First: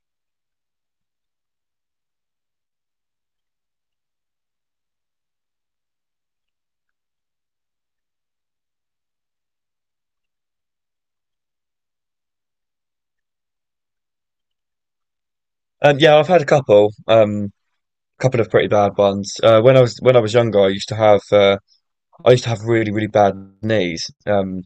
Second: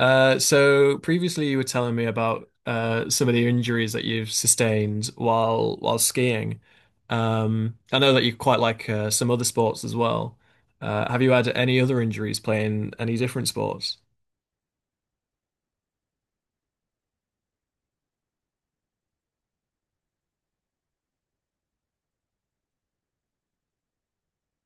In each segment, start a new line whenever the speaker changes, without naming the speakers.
So previously you were telling me about some of the injuries that you've sustained while skiing. I know that you quite like some other sports as well. Have you had any other injuries playing any different sports?
Yeah, I've had a couple, couple of pretty bad ones. When I was younger, I used to have I used to have really bad knees. Um,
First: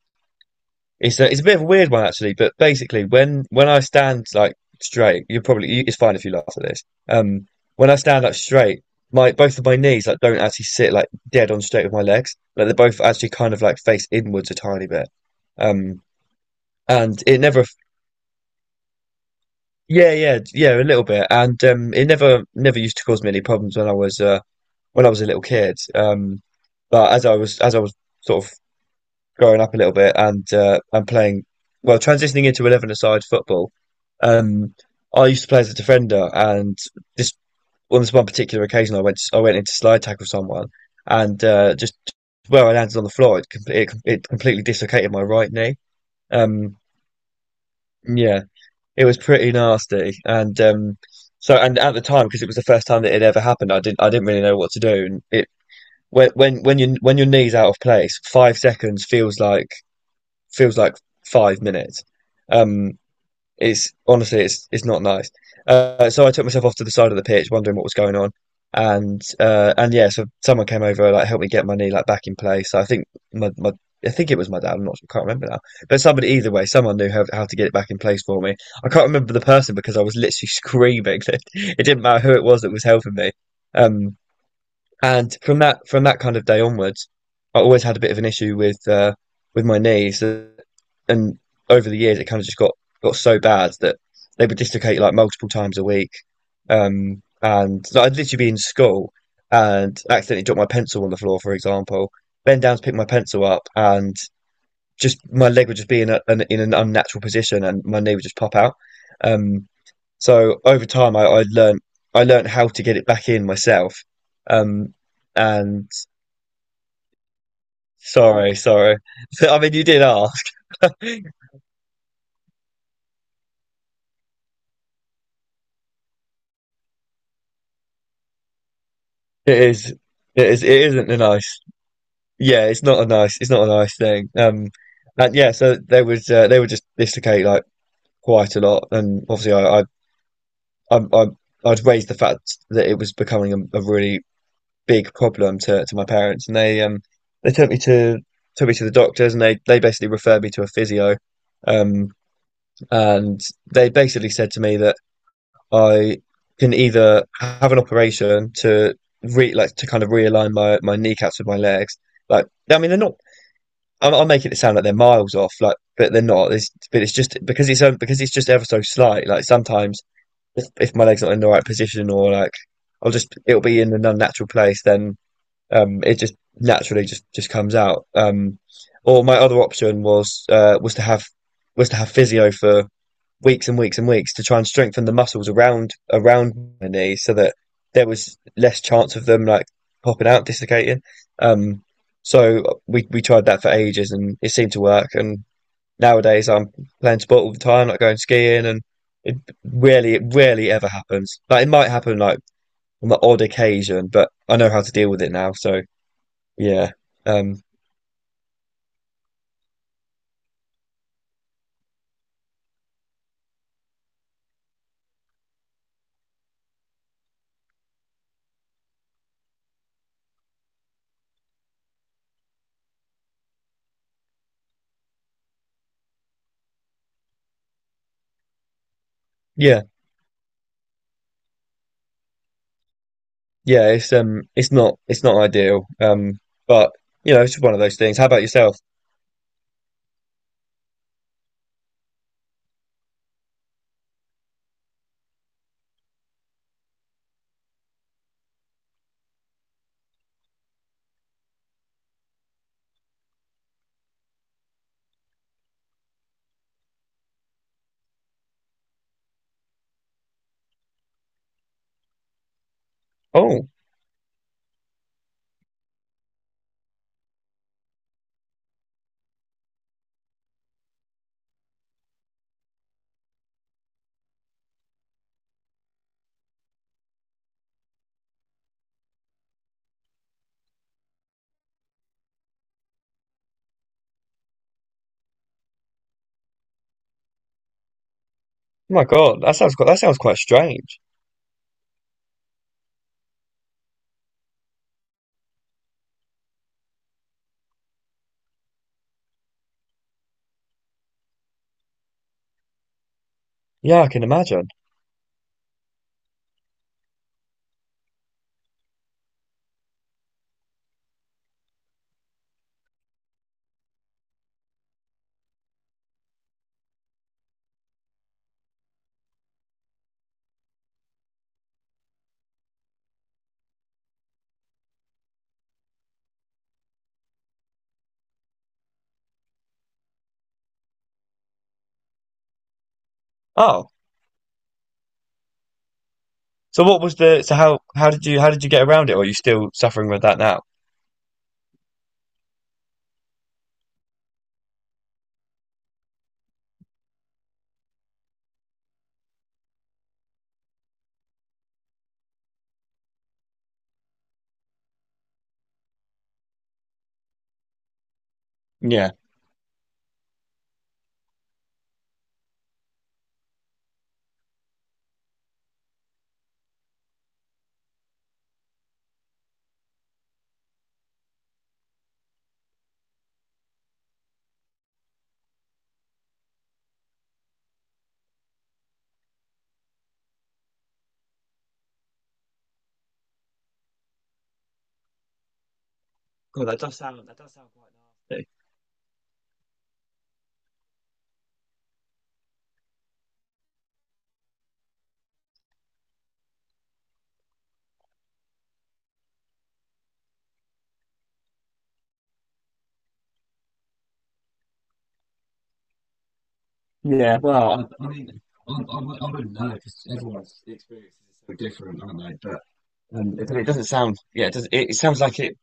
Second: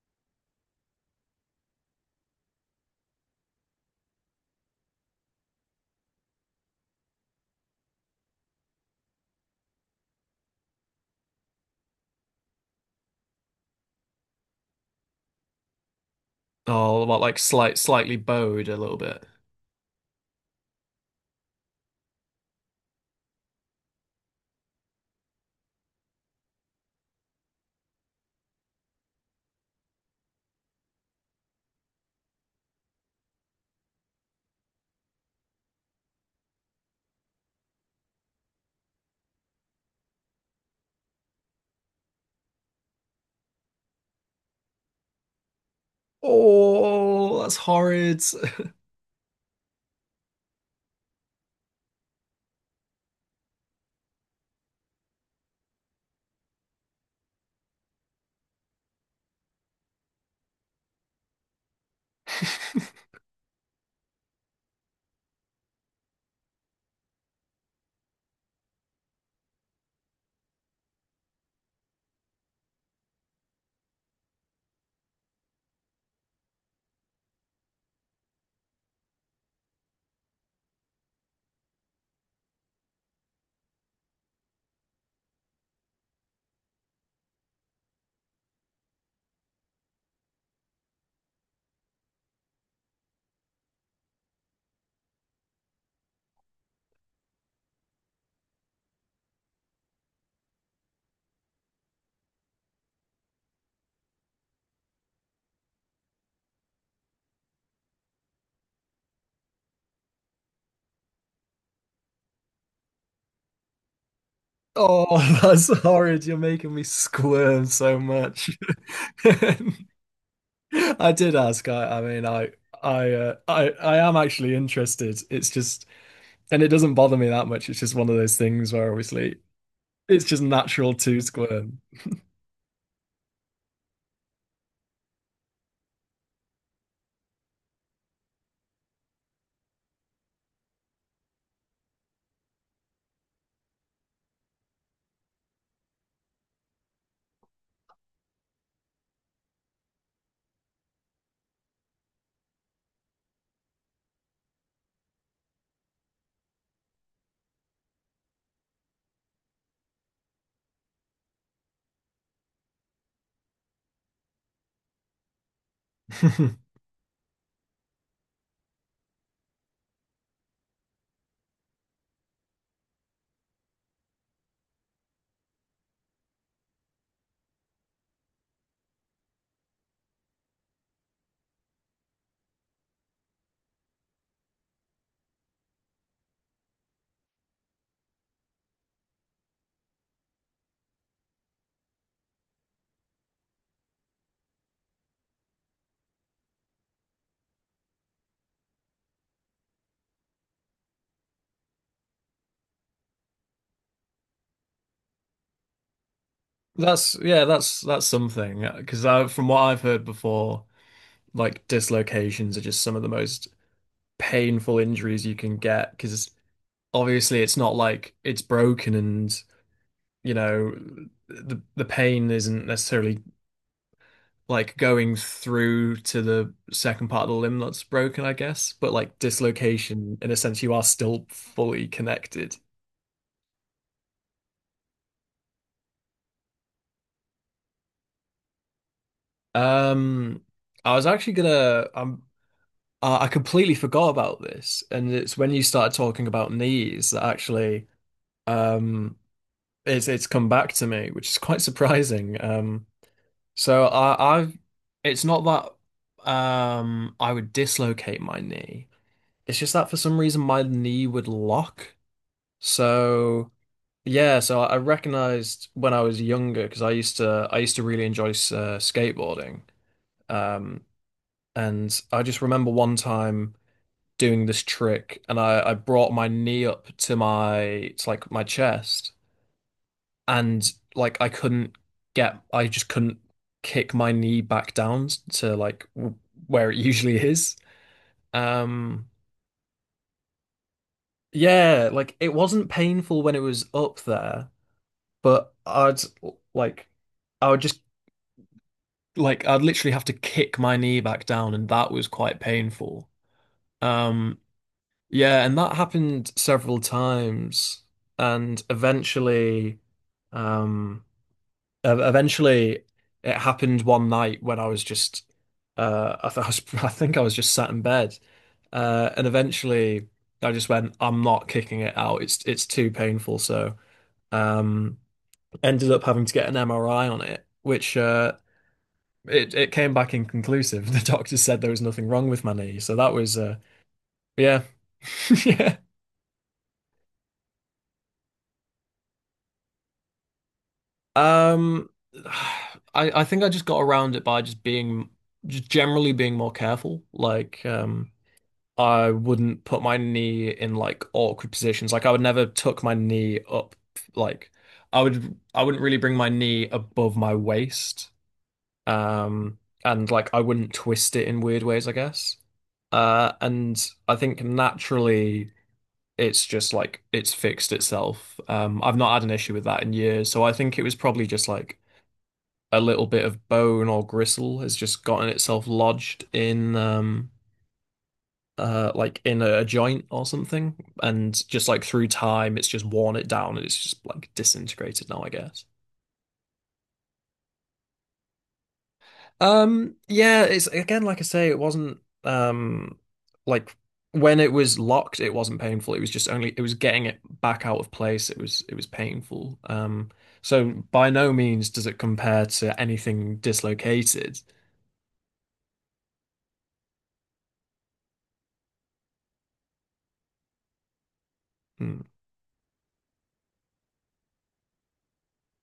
it's a, It's a bit of a weird one actually, but basically when I stand like straight, it's fine if you laugh at this. When I stand up straight, my both of my knees like don't actually sit like dead on straight with my legs. Like they're both actually kind of like face inwards a tiny bit. Um,
Oh, what,
and
like
it never,
slightly bowed a little bit.
Yeah, yeah, yeah, a little bit. And it never used to cause me any problems when I was a little kid. But as I was sort of growing up a little bit and playing, well, transitioning into 11-a-side football, um, I used to play as a defender. And this on this one particular occasion, I went into slide tackle someone, and just where I landed on the floor, it completely dislocated my right knee. Um,
Oh, that's horrid.
yeah, it was pretty nasty, and at the time because it was the first time that it ever happened, I didn't really know what to do, and it when your knee's out of place, 5 seconds feels like 5 minutes. Um, it's honestly it's not nice. So I took myself off to the side of the pitch, wondering what was going on, and yeah, so someone came over like helped me get my knee like back in place. So I think my, my I think it was my dad. I can't remember now, but somebody either way, someone knew how to get it back in place for me. I can't remember the person because I was literally screaming. It didn't matter who it was that was helping me. Um, and from that kind of day onwards, I always had a bit of an issue with my knees, and over the years it kind of just got so bad that they would dislocate like multiple times a week. And so I'd literally be in school and accidentally drop my pencil on the floor, for example, bend down to pick my pencil up, and just my leg would just be in in an unnatural position, and my knee would just pop out. Um, so over time, I learned how to get it back in myself. Um,
Oh, that's
and
horrid. You're making me squirm so much.
Sorry, sorry. So, I mean, you did ask.
I
It
did ask. I am actually interested. It's just, and it doesn't bother me that much. It's just one of those things where obviously
is,
it's just
it
natural
isn't a
to
nice.
squirm.
Yeah, it's not a nice. It's not a nice thing. And yeah, so they would just dislocate like quite a lot, and obviously I, I I'd raised the fact that it was becoming a really big problem to my parents, and they took me to the doctors, and they basically referred me to a physio. Um, And they basically said to me that I can either have an operation to re like to kind of realign my kneecaps with my legs. Like, I mean, they're not. I'm making it sound like they're miles off, like, but they're not. It's, but it's just because it's just ever so slight. Like sometimes, if my leg's not in the right position, or like I'll just it'll be in an unnatural place, then it just naturally just comes out. Or my other option was was to have physio for weeks and weeks and weeks to try and strengthen the muscles around my knee so that there was less chance of them like popping out, dislocating. Um, so we tried that for ages and it seemed to work. And nowadays I'm playing sport all the time, like going skiing, and it it rarely ever happens. Like it might happen like on the odd occasion, but I know how to deal with it now. So yeah,
That's yeah,
um,
that's something. Because from what I've heard before, like dislocations are just some of the most painful injuries you can get. Because obviously it's not like it's broken and you know the pain isn't necessarily like going through to the second part of the limb that's broken, I guess. But like
yeah,
dislocation, in a sense, you are still fully connected.
yeah. It's not it's not ideal. But you know, it's one of those things. How about yourself?
Um, I was actually gonna, I completely forgot about this, and it's when you started talking about knees that actually, um, it's come back to me, which is quite surprising. So I've, it's not that, I would dislocate my knee. It's just that for some reason my knee would lock. So
Oh,
yeah, so I recognized when I was younger because I used to really enjoy skateboarding. Um, and I just remember one time doing this trick, and I brought my knee up to my to like my chest, and like I couldn't get I just couldn't kick my knee back down to like w where it usually is.
oh my
Um,
God, that sounds that sounds quite strange.
yeah, like it wasn't painful when it was up there. But like I would just I'd literally have to kick my knee back down, and that was quite painful.
Yeah, I can
Um,
imagine.
yeah, and that happened several times, and eventually, um, eventually it happened one night when I was just I was I think I was just sat in bed, and eventually I just went, I'm not kicking it out. It's too painful, so. Um, Ended up having to get an MRI on it, which it came back inconclusive. The doctor said there was nothing wrong with my knee, so that was
Oh,
yeah, yeah.
so what was the, so how, how did you get around it? Or are you still suffering with that now?
Um, I think I just got around it by just generally being more careful. Like I wouldn't put my knee in like awkward positions. Like I would never tuck my knee up. Like I wouldn't really bring my knee above my waist.
Yeah.
Um, and like I wouldn't twist it in weird ways, I guess. And I think naturally it's just like it's fixed itself. I've not had an issue with that in years, so I think it was probably just like a little bit of bone or gristle has just gotten itself lodged in like in a joint or something, and just like through time it's just worn it down and it's just like disintegrated now, I guess.
God, that does sound quite nasty.
Yeah, it's again, like I say, it wasn't like when it was locked, it wasn't painful. It was just only it was getting it back out of place. It was painful. So by no means does it compare to anything dislocated.
Yeah, well, I mean,
Hmm.
It doesn't sound, yeah, it does, it sounds like it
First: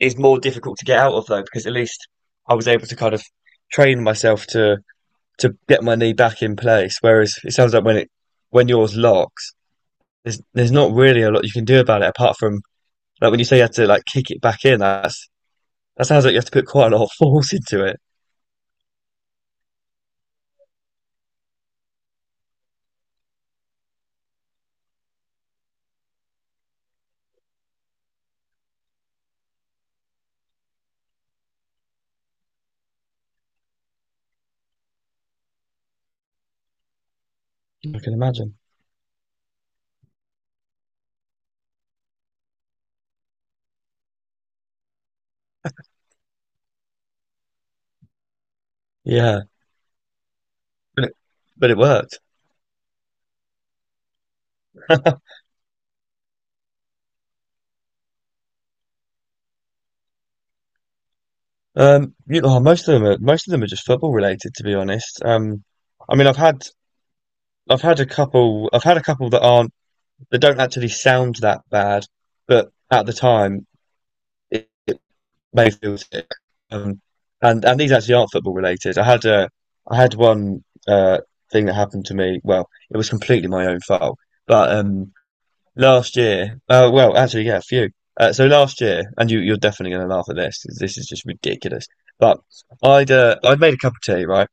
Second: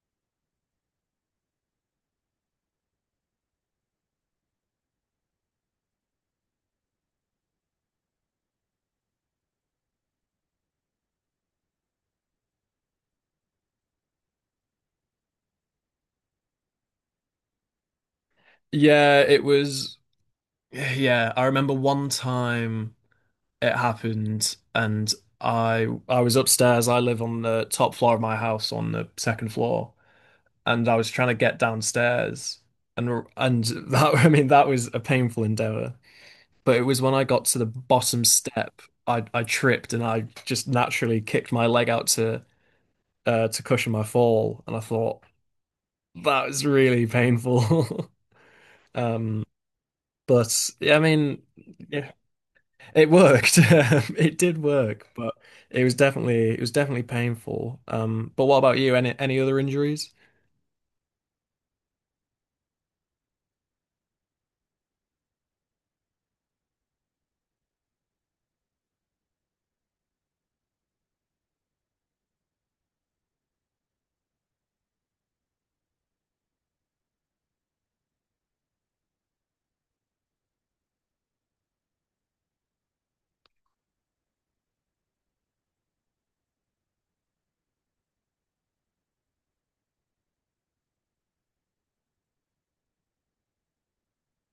is more difficult to get out of though, because at least I was able to kind of train myself to get my knee back in place. Whereas it sounds like when yours locks, there's not really a lot you can do about it apart from, like when you say you had to like kick it back in, that's, that sounds like you have to put quite a lot of force into it.
Yeah, it was. Yeah, I remember one time it happened, and I was upstairs. I live on the top floor of my house on the second floor. And I was trying to get downstairs, and that I mean that was a painful endeavor. But it was when I got to the
I can
bottom
imagine.
step, I tripped and I just naturally kicked my leg out to cushion my fall, and I thought that was really painful.
Yeah,
Um, but yeah, I
but it,
mean,
but it
yeah,
worked.
it worked. It did work, but it was definitely painful. But what about you? Any other injuries?
You know, most of them are most of them are just football related, to be honest. I mean, I've had a couple I've had a couple that aren't. They don't actually sound that bad, but at the time, it may feel sick. Um, and and these actually aren't football related. I had a I had one thing that happened to me. Well, it was completely my own fault, but last year, well, actually, yeah, a few. So last year, and you're definitely going to laugh at this. 'Cause this is just ridiculous. But I'd made a cup of tea, right,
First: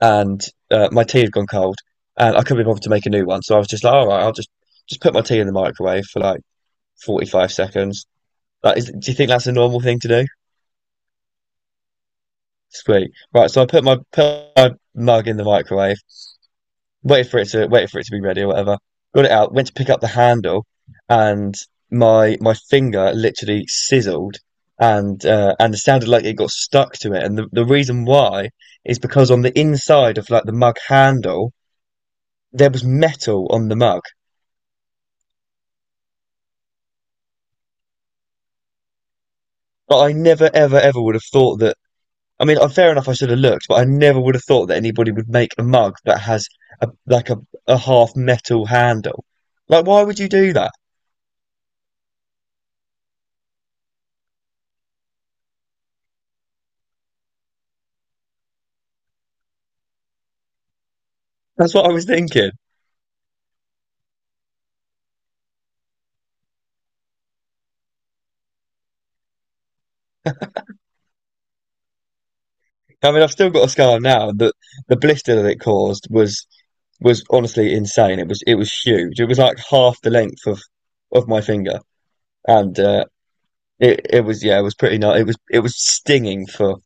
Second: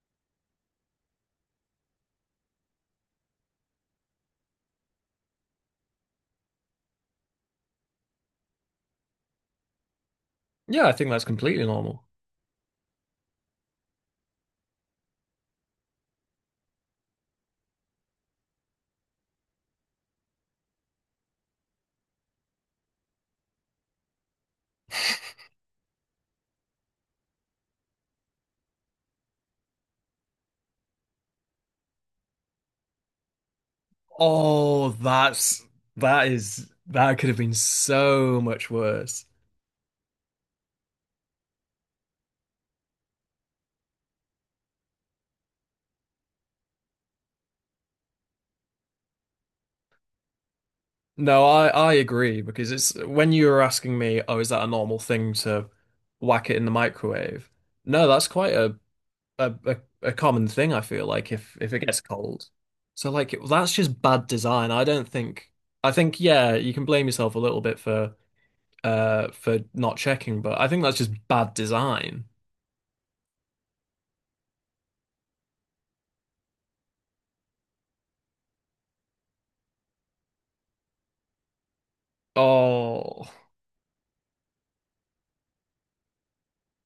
and my tea had gone cold, and I couldn't be bothered to make a new one. So I was just like, all right, I'll just put my tea in the microwave for like 45 seconds. Like, is, do you think that's a normal thing to do?
Yeah, I think that's completely normal.
Sweet. Right, so I put my mug in the microwave, waited for it to be ready or whatever. Got it out, went to pick up the handle, and my finger literally sizzled, and it sounded like it got stuck to it. And the reason why is because on the inside of like the mug handle, there was metal on the mug.
Oh, that is that could have been so much worse.
But I never ever ever would have thought that I mean, fair enough. I should have looked, but I never would have thought that anybody would make a mug that has a a half metal handle. Like, why would you do that?
No, I agree because it's when you were asking me, oh, is that a normal thing to whack it in the microwave? No, that's quite a a, a common thing, I feel like if
That's
it
what I
gets
was
cold.
thinking.
So like that's just bad design. I don't think I think yeah, you can blame yourself a little bit for not checking, but I think that's just bad design.
I mean, I've still got a scar now. The blister that it caused was honestly insane. It was huge. It was like half the length of my finger, and uh,
Oh.
it it was yeah, it was pretty nice. It was stinging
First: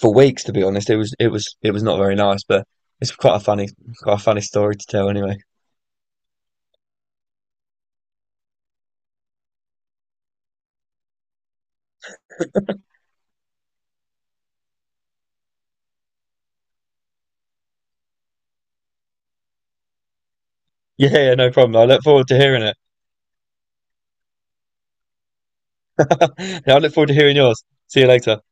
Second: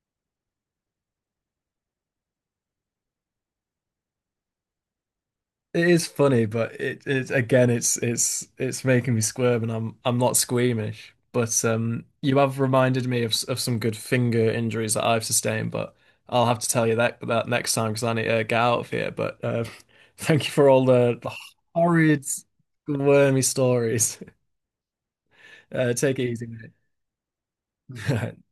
for weeks, to be honest. It was it was it was not very nice, but it's quite a funny story to tell anyway.
It is funny, but it is again, it's making me squirm, and I'm not squeamish. But you have reminded me of some good finger injuries that I've sustained. But I'll have to tell you that next time because I need to get out of here. But thank you for all
Yeah,
the
yeah, no problem. I look
horrid,
forward to hearing it.
wormy stories. Take it easy, mate.
Yeah, I look forward to hearing yours. See you later.